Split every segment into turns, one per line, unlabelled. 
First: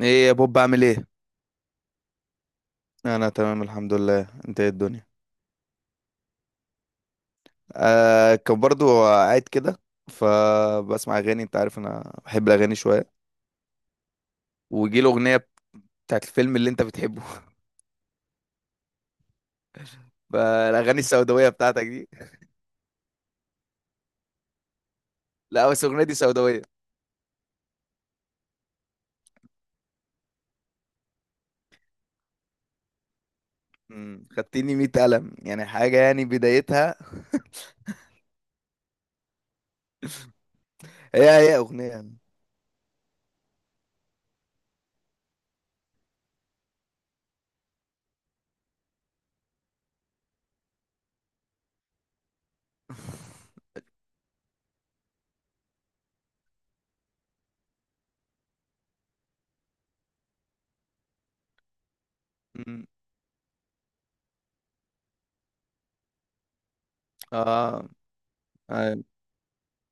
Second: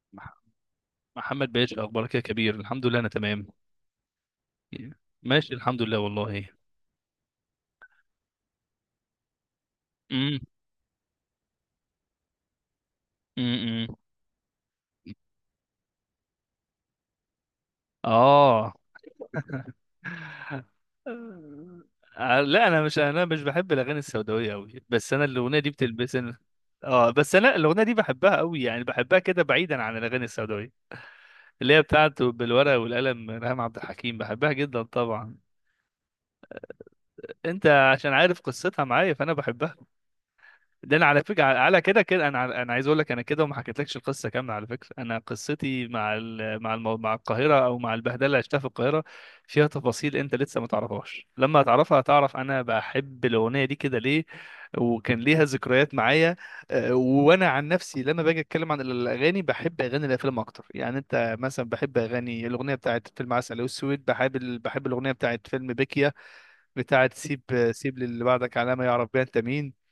ايه يا
مح-
بوب، عامل ايه؟
محمد باشا، اخبارك يا كبير؟ الحمد لله، انا
انا
تمام.
تمام الحمد لله، انت ايه الدنيا؟
ماشي الحمد لله والله.
آه، كان برضو قاعد كده.
امم.
فبسمع اغاني، انت عارف انا بحب الاغاني شويه.
امم.
وجي الاغنيه بتاعت الفيلم اللي انت بتحبه.
اه.
فالاغاني السوداويه بتاعتك دي.
آه، لا، انا مش بحب الاغاني السوداويه قوي، بس انا الاغنيه
لا،
دي
بس الاغنيه دي
بتلبسني.
سوداويه.
اه بس انا الاغنيه دي بحبها قوي، يعني بحبها كده بعيدا عن الاغاني السوداويه اللي هي بتاعته، بالورقه والقلم، ريهام عبد الحكيم بحبها
خدتني
جدا
100 قلم،
طبعا.
يعني حاجه، يعني بدايتها.
انت عشان عارف قصتها معايا فانا بحبها. ده انا على
هي
فكره،
هي
على كده
اغنيه.
كده انا انا عايز اقول لك انا كده، وما حكيتلكش القصه كامله على فكره. انا قصتي مع القاهره، او مع البهدله اللي عشتها في القاهره، فيها تفاصيل انت لسه ما تعرفهاش. لما هتعرفها هتعرف انا بحب الاغنيه دي كده ليه، وكان ليها ذكريات معايا. وانا عن نفسي لما باجي اتكلم عن الاغاني بحب اغاني الافلام اكتر. يعني انت مثلا، بحب اغاني الاغنيه
مم.
بتاعت فيلم عسل اسود، بحب بحب الاغنيه بتاعت فيلم بيكيا، بتاعت سيب،
اه.
سيب للي بعدك علامه
أيوة.
يعرف بيها انت مين.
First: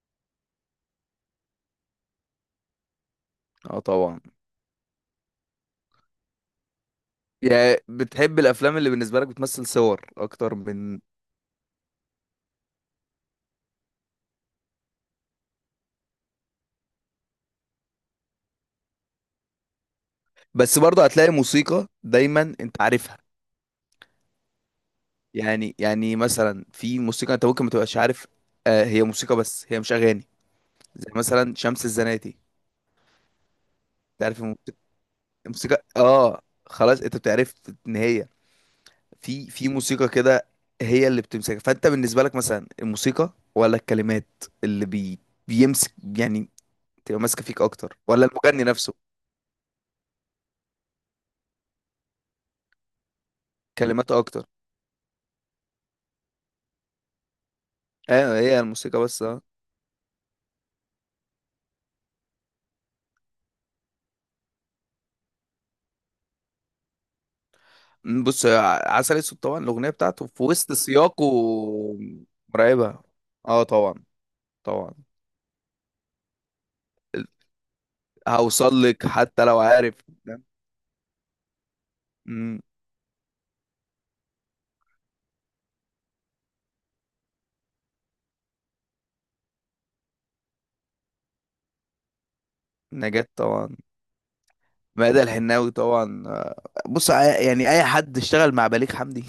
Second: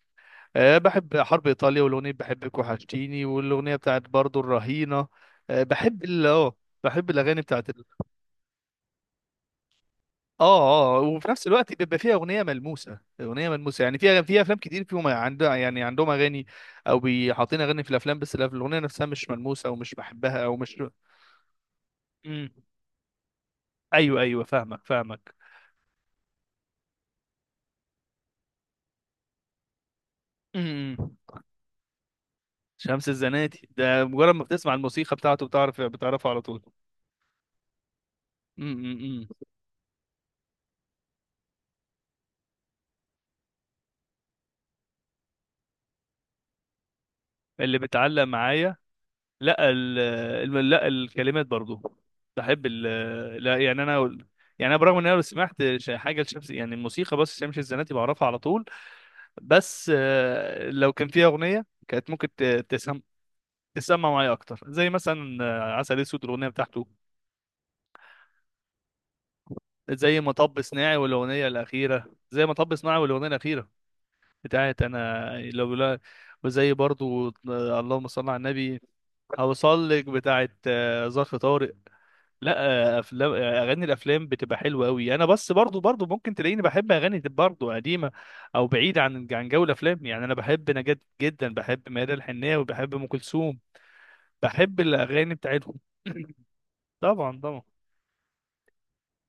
أه بحب حرب إيطاليا، والأغنية بحبك وحشتيني، والأغنية
اه،
بتاعت
طبعا.
برضو الرهينة. أه بحب ال اه بحب الأغاني بتاعت
يعني
ال
بتحب الافلام اللي بالنسبه لك بتمثل صور
اه
اكتر
اه آه،
من.
وفي نفس الوقت بيبقى فيها أغنية ملموسة، أغنية ملموسة. يعني فيها، في أفلام كتير فيهم عندها، يعني عندهم أغاني، أو بيحاطين أغاني في الأفلام بس الأغنية نفسها مش ملموسة، أو مش بحبها، أو
بس
مش...
برضه هتلاقي موسيقى
مم.
دايما انت عارفها.
أيوه أيوه، فاهمك فاهمك.
يعني مثلا في موسيقى انت ممكن ما تبقاش عارف. آه، هي موسيقى بس هي مش اغاني.
مم.
زي مثلا شمس الزناتي.
شمس الزناتي ده مجرد
تعرف
ما
الموسيقى.
بتسمع الموسيقى بتاعته بتعرف بتعرفه
اه
على طول.
خلاص انت بتعرف ان هي
مم. مم. مم.
في موسيقى كده. هي اللي بتمسكك، فانت بالنسبه لك مثلا الموسيقى ولا الكلمات اللي بي، بيمسك يعني، تبقى ماسكه فيك
اللي
اكتر
بتعلق
ولا المغني
معايا،
نفسه؟
لا ال لا الكلمات برضو. بحب ال لا يعني انا
كلماته اكتر.
يعني انا، برغم ان انا لو سمعت حاجه لشمس، يعني الموسيقى بس، شمس الزناتي بعرفها على
ايوه، هي
طول.
الموسيقى بس، اه.
بس آه، لو كان فيها اغنيه كانت ممكن تسمع معايا اكتر، زي مثلا عسل اسود الاغنيه بتاعته.
بص عسل اسود، طبعا الاغنيه
زي
بتاعته في
مطب
وسط
صناعي
سياقه.
والاغنيه الاخيره، زي مطب صناعي
مرعبه.
والاغنيه
اه
الاخيره،
طبعا.
بتاعت
طبعا.
انا لو لا. وزي برضو اللهم صل على النبي.
هوصل لك حتى لو
هوصل
عارف.
لك بتاعت ظرف طارق.
مم.
لا افلام، اغاني الافلام بتبقى حلوه قوي. انا بس برضو برضو ممكن تلاقيني بحب اغاني دي برضو قديمه، او بعيده عن عن جو الافلام. يعني انا بحب نجاة جدا، بحب ميادة الحناوي، بحب ام
نجاة
كلثوم،
طبعا.
بحب
مادة
الاغاني
الحناوي
بتاعتهم.
طبعا. بص
طبعا طبعا.
يعني اي حد اشتغل مع بليغ حمدي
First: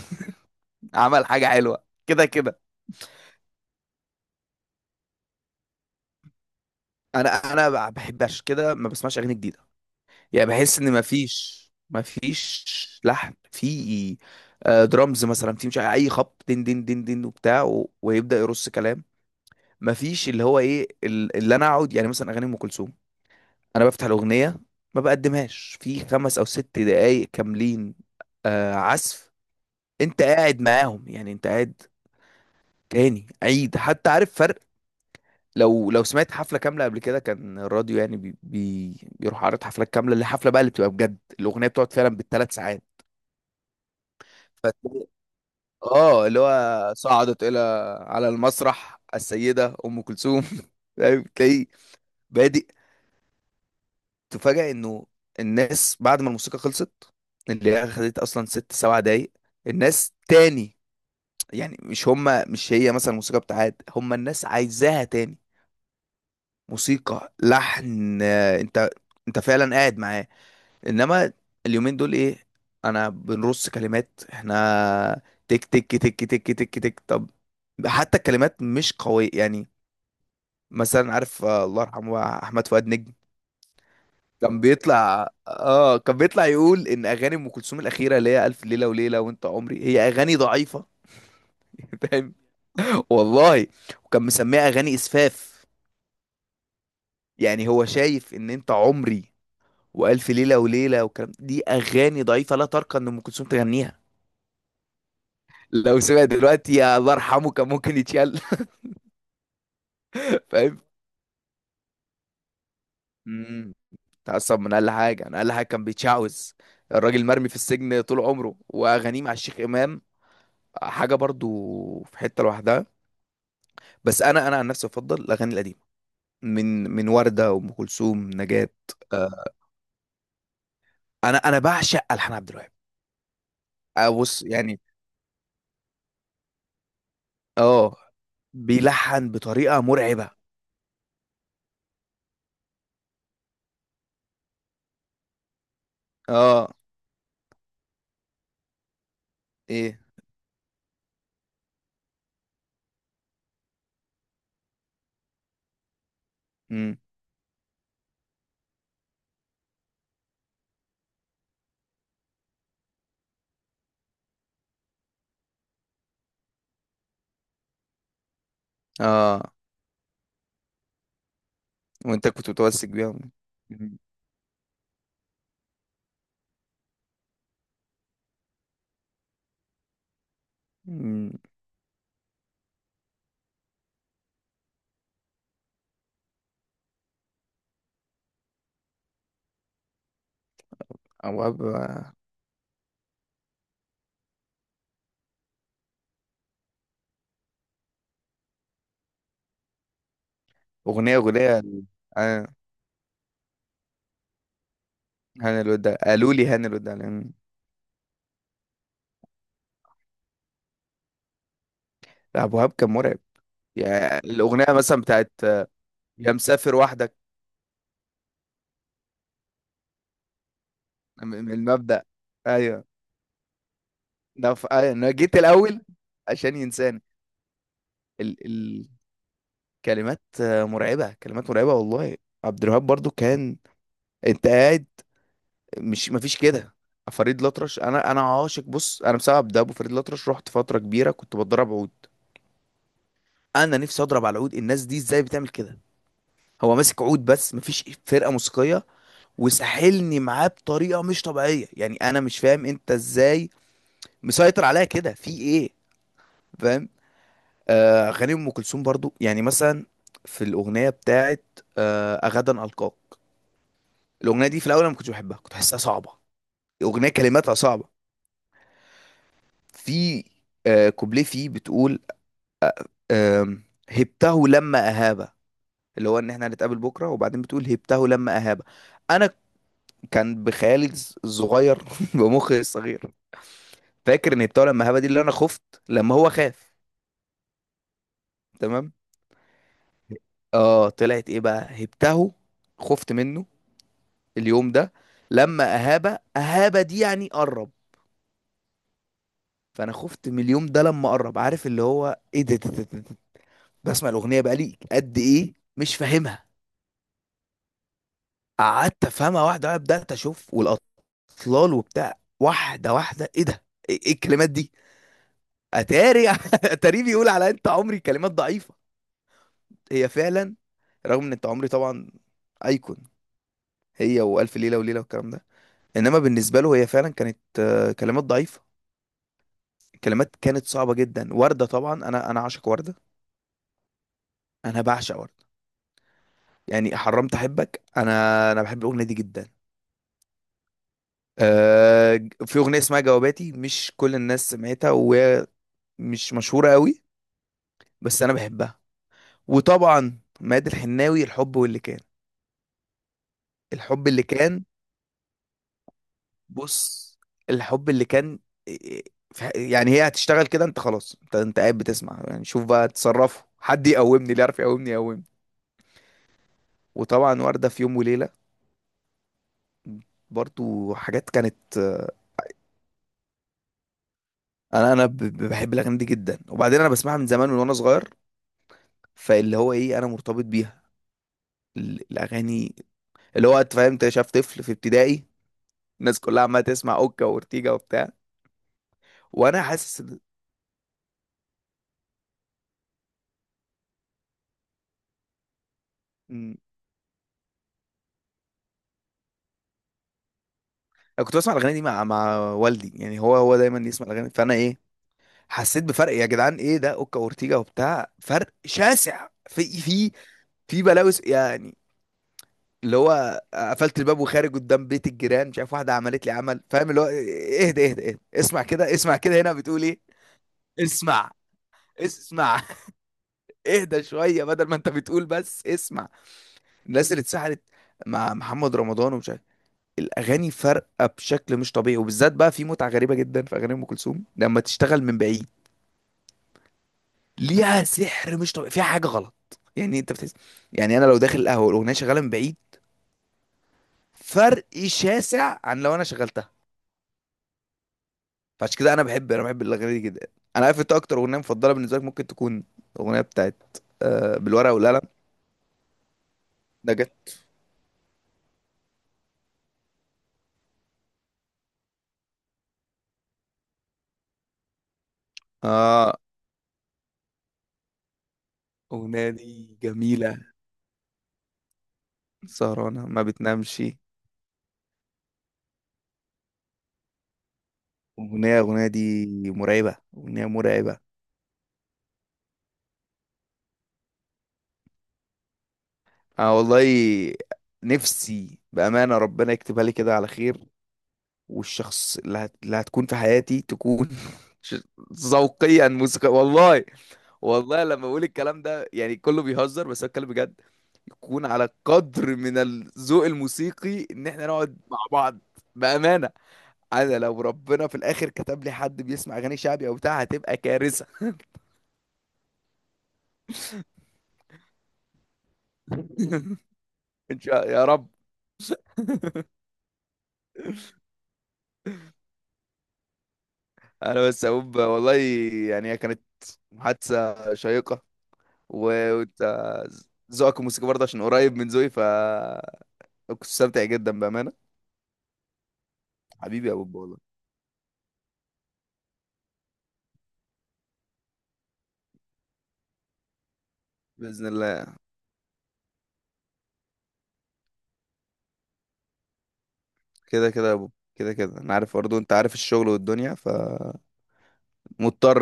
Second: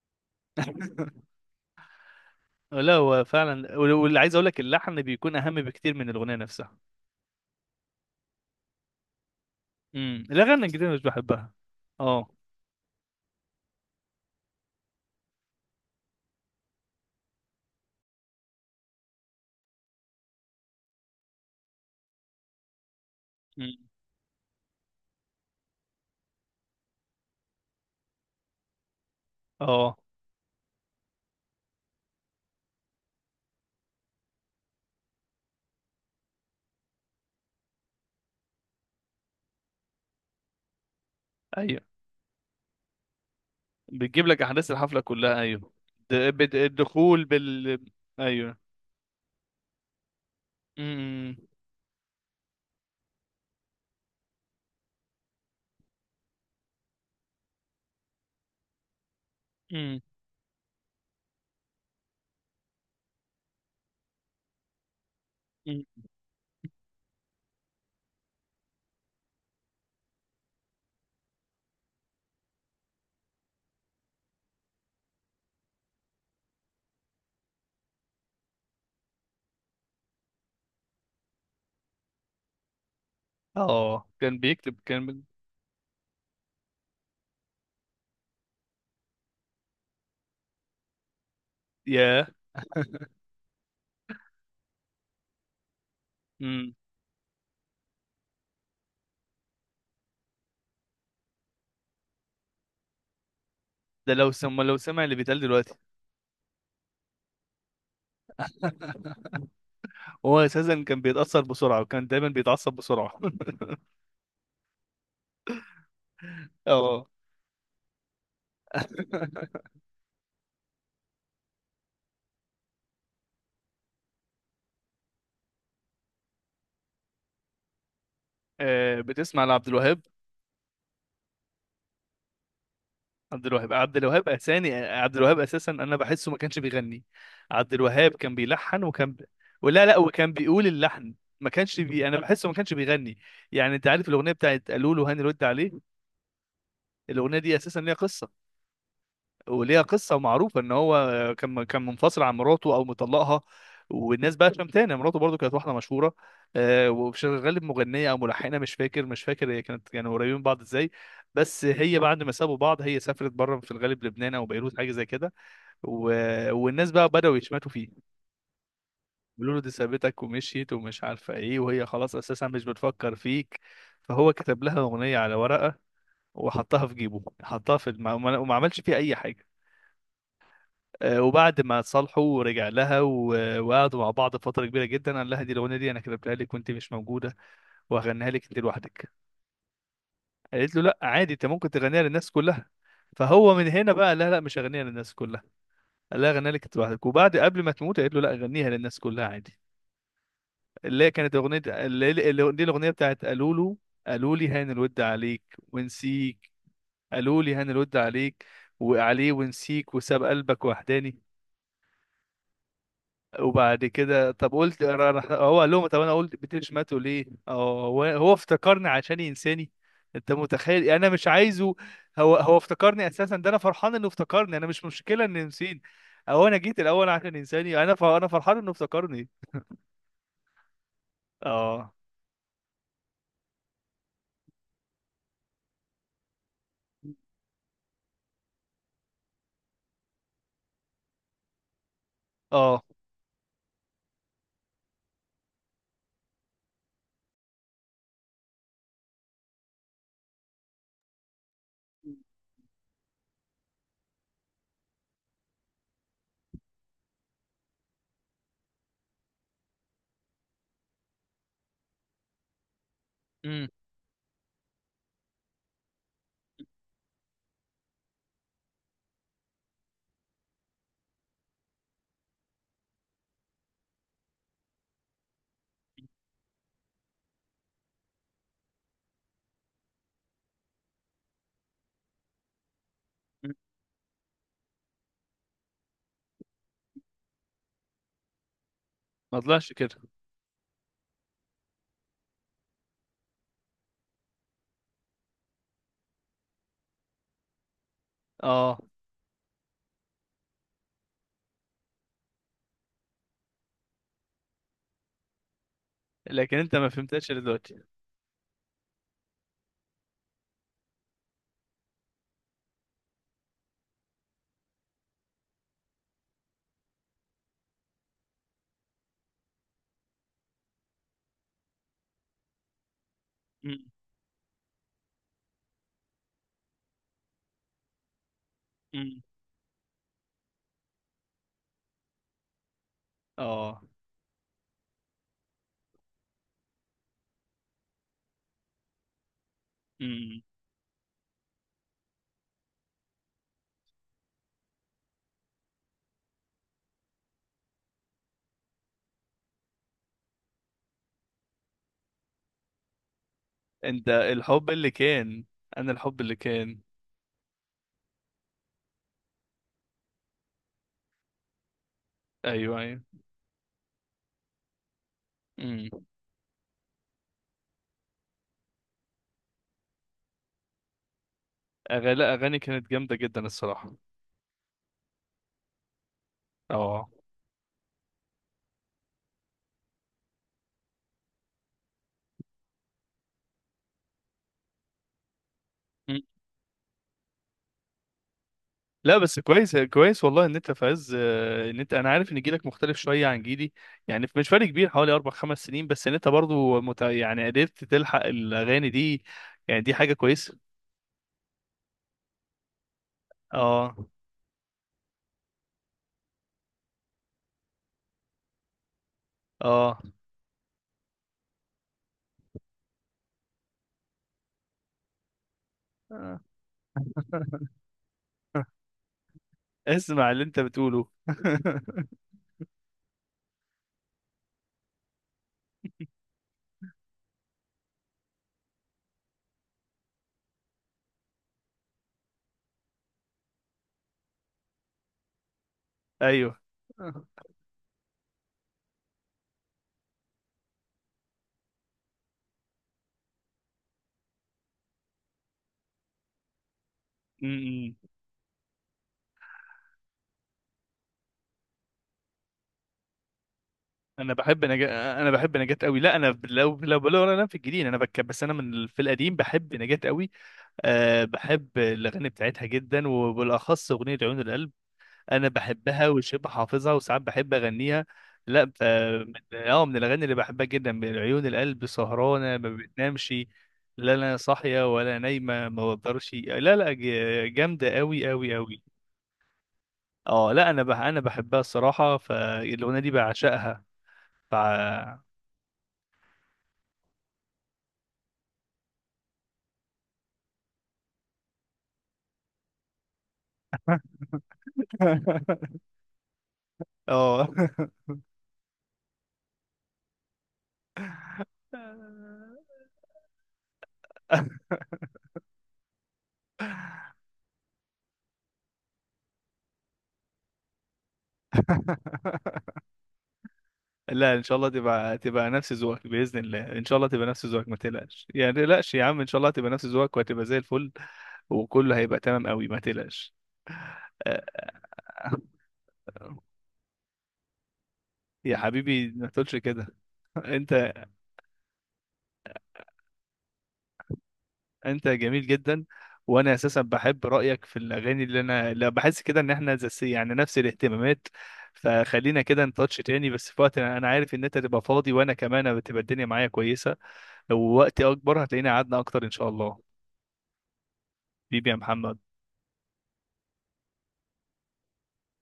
عمل حاجة حلوة كده كده.
لا هو فعلا، واللي عايز اقول لك، اللحن بيكون اهم بكتير من الاغنيه نفسها.
انا ما بحبش كده، ما بسمعش اغاني جديدة.
امم،
يعني
الاغاني
بحس
الجديده
ان
مش
ما
بحبها.
فيش، ما
اه.
فيش لحن في، آه، درامز مثلا، في مش عارف اي خبط دين دين دين دين وبتاع ويبدأ يرص كلام. ما فيش اللي هو ايه اللي انا اقعد يعني مثلا اغاني ام كلثوم.
مم.
انا بفتح الاغنيه ما بقدمهاش في خمس او ست دقايق كاملين، آه عزف،
اه
انت قاعد معاهم يعني انت قاعد تاني عيد حتى عارف فرق. لو سمعت حفله كامله قبل كده، كان الراديو يعني بي بي بيروح عارض حفلات كامله، اللي حفله بقى اللي بتبقى بجد الاغنيه
ايوه،
بتقعد فعلا بالثلاث ساعات.
بتجيب لك احداث الحفله
فتلاقي-
كلها، ايوه.
اه اللي هو
الدخول
صعدت الى،
بال...
على
ايوه.
المسرح السيده ام كلثوم. فاهم؟
امم.
تلاقي بادئ تفاجأ انه الناس بعد ما الموسيقى خلصت، اللي هي خدت اصلا ست سبع دقايق، الناس تاني، يعني مش هما، مش هي مثلا الموسيقى بتاعت، هما الناس عايزاها تاني.
مم.
موسيقى لحن، آه، انت انت فعلا قاعد معاه. انما اليومين دول ايه؟ انا بنرص كلمات، احنا تك تك تك تك تك تك طب. حتى الكلمات مش قوية يعني. مثلا عارف، آه، الله يرحمه، احمد فؤاد نجم،
اه كان
كان
بيكتب،
بيطلع اه كان بيطلع يقول ان اغاني ام كلثوم الاخيره، اللي هي الف ليله وليله وانت عمري، هي اغاني ضعيفه.
ياه.
فاهم؟ والله. وكان مسميها اغاني اسفاف.
امم.
يعني هو شايف ان انت عمري والف ليله وليله والكلام دي اغاني ضعيفه، لا ترقى ان ام كلثوم تغنيها.
ده لو سمع، لو سمع اللي بيتقال دلوقتي.
لو سمع دلوقتي، يا الله يرحمه، كان ممكن يتشل.
هو
فاهم؟
اساسا كان بيتاثر بسرعه، وكان دايما بيتعصب بسرعه.
امم تعصب من اقل حاجه، انا اقل حاجه كان بيتشعوذ.
اه.
الراجل مرمي في السجن طول عمره، واغانيه مع الشيخ امام حاجه برضو في حته لوحدها. بس انا عن نفسي افضل الاغاني القديمه، من ورده وام كلثوم نجاة
آه، بتسمع
آه،
لعبد الوهاب؟
انا بعشق الحان عبد الوهاب.
عبد الوهاب، عبد
آه،
الوهاب
بص
اساني.
يعني،
عبد الوهاب اساسا انا بحسه ما كانش بيغني. عبد
اه،
الوهاب كان بيلحن،
بيلحن بطريقه
ولا لا،
مرعبه.
وكان بيقول اللحن. ما كانش بي... انا بحسه ما كانش بيغني. يعني انت عارف الاغنيه بتاعت قالوا له، هاني رد عليه.
اه،
الاغنيه دي اساسا ليها قصه، وليها
ايه،
قصه معروفه ان هو كان منفصل عن مراته، او مطلقها. والناس بقى شمتانه. مراته برضو كانت واحده مشهوره، آه،
امم
وشغاله مغنيه او ملحنه، مش فاكر، مش فاكر هي كانت يعني قريبين من بعض ازاي. بس هي بعد ما سابوا بعض هي سافرت بره، في الغالب لبنان او بيروت، حاجه زي كده. والناس بقى بداوا يشمتوا فيه،
اه.
بيقولوا له دي سابتك ومشيت ومش عارفه ايه، وهي خلاص
وانت
اساسا
كنت
مش
متمسك بيها.
بتفكر فيك.
مم.
فهو كتب لها اغنيه على ورقه، وحطها في جيبه، حطها وما عملش فيها اي حاجه. آه،
مم.
وبعد ما اتصالحوا رجع لها وقعدوا مع بعض فترة كبيرة جدا. قال لها دي الأغنية، دي أنا كتبتها لك وأنت مش موجودة، وهغنيها لك أنت لوحدك. قالت له لا عادي، أنت
ابواب،
ممكن تغنيها للناس كلها. فهو من هنا بقى، لا لا مش هغنيها للناس كلها، قال لها غنيها لك أنت لوحدك. وبعد، قبل ما تموت، قالت له لا غنيها للناس كلها عادي. اللي هي
اغنيه
كانت أغنية،
اغنيه آه،
دي الأغنية بتاعت قالوا له، قالوا لي هان الود عليك
هاني الوداع. قالوا لي
ونسيك،
هاني الوداع. مم.
قالوا لي هان الود عليك وعليه ونسيك، وساب قلبك وحداني.
لا، ابواب كان مرعب.
وبعد
يعني
كده، طب
الاغنيه
قلت
مثلا بتاعت
هو
آه،
قال لهم، طب انا
يا
قلت
مسافر
بتشمته
وحدك،
ليه؟ اه، هو افتكرني عشان ينساني. انت متخيل؟ يعني انا مش
من
عايزه.
المبدأ.
هو
ايوه.
افتكرني اساسا، ده انا فرحان انه
ده
افتكرني، انا مش
آه، انا
مشكله
جيت
انه ينسيني،
الاول
او
عشان
انا جيت
ينساني.
الاول عشان ينساني. انا ف... انا فرحان انه
ال...
افتكرني.
الكلمات، آه، مرعبه، كلمات مرعبه
اه.
والله. عبد الوهاب برضو كان، انت قاعد، مش مفيش كده. فريد الأطرش، انا عاشق، بص انا بسبب ده، ابو فريد الأطرش، رحت فتره كبيره كنت بتدرب عود.
اه.
انا نفسي اضرب على العود، الناس دي ازاي بتعمل كده؟ هو ماسك عود بس مفيش فرقه موسيقيه، وساحلني معاه بطريقه مش طبيعيه. يعني انا مش فاهم انت ازاي مسيطر عليا كده، في ايه؟ فاهم؟ آه، اغاني ام كلثوم برضو، يعني مثلا في الاغنيه بتاعت آه، غدا القاك.
امم.
الاغنيه دي في الاول انا ما كنتش بحبها، كنت بحسها صعبه. الاغنيه كلماتها صعبه، في آه كوبليه فيه بتقول، آه، هبته لما اهابه، اللي هو ان احنا هنتقابل بكره. وبعدين بتقول هبته لما اهابه. انا كان بخيالي الصغير، بمخي الصغير، فاكر ان هبته لما اهابه دي اللي انا خفت لما هو خاف. تمام.
ما طلعش كده.
اه، طلعت ايه بقى؟ هبته خفت منه، اليوم ده لما اهابه، اهابه دي يعني قرب.
اه.
فانا خفت من اليوم ده لما قرب. عارف اللي هو ايه؟ ده, ده, ده, ده, ده. بسمع الاغنيه بقالي قد ايه مش فاهمها.
لكن انت ما فهمتهاش إلا دلوقتي.
قعدت افهمها واحده واحده، بدات اشوف والاطلال وبتاع واحده واحده، ايه ده؟ ايه الكلمات دي؟ اتاري اتاري بيقول على انت عمري كلمات ضعيفه. هي فعلا، رغم ان انت عمري طبعا ايكون،
أمم.
هي والف ليله وليله والكلام ده، انما بالنسبه له هي فعلا كانت، آه، كلمات ضعيفه،
أمم.
كلمات كانت صعبة جدا. وردة طبعا، انا عاشق وردة،
اه.
انا بعشق وردة. يعني حرمت احبك انا، انا بحب الاغنية دي جدا.
أمم.
آه، في اغنية اسمها جواباتي، مش كل الناس سمعتها، وهي مش مشهورة قوي، بس انا بحبها. وطبعا ماد الحناوي، الحب واللي كان، الحب
انت
اللي كان.
الحب اللي كان، انا الحب اللي كان.
بص، الحب اللي كان. يعني هي هتشتغل كده، انت خلاص، انت قاعد بتسمع، يعني شوف بقى
ايوه
تصرفه. حد يقومني، اللي يعرف يقومني يقومني.
ايوه.
وطبعا وردة في يوم وليلة، برضو حاجات كانت، آه،
أغ... لا، أغاني كانت جامدة جدا الصراحة.
انا بحب الاغاني دي جدا. وبعدين انا
اه.
بسمعها من زمان، وانا صغير. فاللي هو ايه، انا مرتبط بيها، الاغاني. اللي هو انت فاهم، انت شايف طفل في ابتدائي، الناس
مم.
كلها عماله تسمع اوكا وورتيجا وبتاع،
لا بس
وانا
كويس،
حاسس إن-
كويس والله، ان انت في عز آه، ان انت، انا عارف ان جيلك مختلف شويه عن جيلي، يعني مش فرق كبير، حوالي اربع خمس سنين بس، ان انت
م،
برضو مت... يعني قدرت تلحق الاغاني دي، يعني دي حاجه كويسه.
انا كنت بسمع الاغاني دي مع والدي. يعني هو دايما
اه.
يسمع الاغاني، فانا ايه، حسيت بفرق. يا جدعان، ايه ده؟ اوكا وورتيجا وبتاع فرق شاسع في
اه.
في بلاوي يعني. اللي هو قفلت الباب وخارج قدام بيت الجيران، مش عارف واحده عملت لي عمل. فاهم اللي هو اهدى اهدى اهدى، اسمع كده، اسمع كده، هنا بتقول ايه؟
اسمع اللي انت بتقوله.
اسمع، اسمع. اهدى شويه، بدل ما انت بتقول بس اسمع. الناس اللي اتسحلت مع محمد رمضان، ومش عارف. الاغاني فارقه بشكل مش طبيعي، وبالذات بقى في متعه غريبه جدا في اغاني ام كلثوم لما تشتغل من بعيد،
ايوه.
ليها سحر مش طبيعي، فيها حاجه غلط يعني. انت بتحس، يعني انا لو داخل القهوه والاغنيه شغاله من بعيد، فرق شاسع عن لو انا شغلتها.
امم.
فعشان كده انا بحب الاغاني دي جدا. انا عارف انت اكتر اغنيه مفضله بالنسبه لك ممكن تكون الاغنيه بتاعت،
انا
آه،
بحب
بالورقه والقلم.
نجاة، انا بحب نجاة قوي. لا انا لو لو
نجا.
لو انا في الجديد انا بك، بس انا في القديم بحب نجاة قوي. أه بحب الأغاني بتاعتها جدا، وبالأخص أغنية عيون القلب، أنا بحبها
اه،
وشبه حافظها، وساعات بحب أغنيها. لا ف.
الاغنيه
من
دي
اه، من الأغاني اللي
جميله،
بحبها جدا من عيون القلب، سهرانة ما
سهرانه ما
بتنامش،
بتنامش،
لا أنا صاحية ولا نايمة ما بقدرش. لا لا، جامدة أوي أوي
اغنيه
أوي.
اغنيه دي، مرعبه، اغنيه
اه، لا
مرعبه.
أنا بحبها الصراحة، فالأغنية دي بعشقها. ف.
اه والله، نفسي بامانه ربنا يكتبها لي كده على خير، والشخص اللي هتكون في حياتي تكون ش- ذوقيا موسيقى والله.
اه.
والله لما بقول الكلام ده يعني كله بيهزر، بس أنا بتكلم بجد، يكون على قدر من الذوق الموسيقي ان احنا نقعد مع بعض. بأمانة، انا لو ربنا في الاخر كتب لي حد بيسمع اغاني شعبي او بتاع، هتبقى كارثة.
لا، ان شاء الله تبقى نفس ذوقك باذن الله، ان شاء الله تبقى
ان
نفس ذوقك،
شاء
ما
يا رب.
تقلقش، يعني ما تقلقش يا عم، ان شاء الله تبقى نفس ذوقك وهتبقى زي الفل، وكله هيبقى تمام قوي، ما تقلقش.
انا
آه.
بس اقول والله، يعني هي كانت
آه،
محادثة شيقة،
يا حبيبي ما
وانت
تقولش كده.
ذوقك الموسيقي
انت،
برضه، عشان قريب من ذوقي، ف، كنت مستمتع جدا بأمانة.
انت جميل جدا، وانا
حبيبي يا
اساسا
بوب والله.
بحب رايك في الاغاني اللي انا، لا بحس كده ان احنا زي، يعني نفس الاهتمامات. فخلينا كده نتاتش تاني بس في وقت، أنا عارف ان
بإذن
انت تبقى
الله.
فاضي، وانا كمان بتبقى الدنيا معايا كويسه. لو وقتي اكبر هتلاقينا قعدنا اكتر ان شاء الله.
كده كده يا بوب، كده كده،
حبيبي
انا
يا
عارف،
محمد،
برضه انت عارف الشغل والدنيا، فمضطر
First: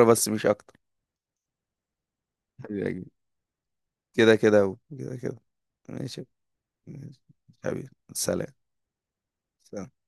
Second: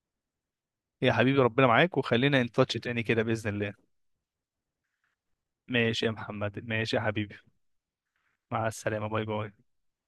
بس مش اكتر.
يا حبيبي ربنا معاك، وخلينا ان تاتش
حبيبي
تاني
يا،
كده باذن الله.
كده كده كده كده.
ماشي يا
ماشي.
محمد، ماشي يا
ماشي.
حبيبي،
حبيبي سلام.
مع السلامه، باي باي.
سلام.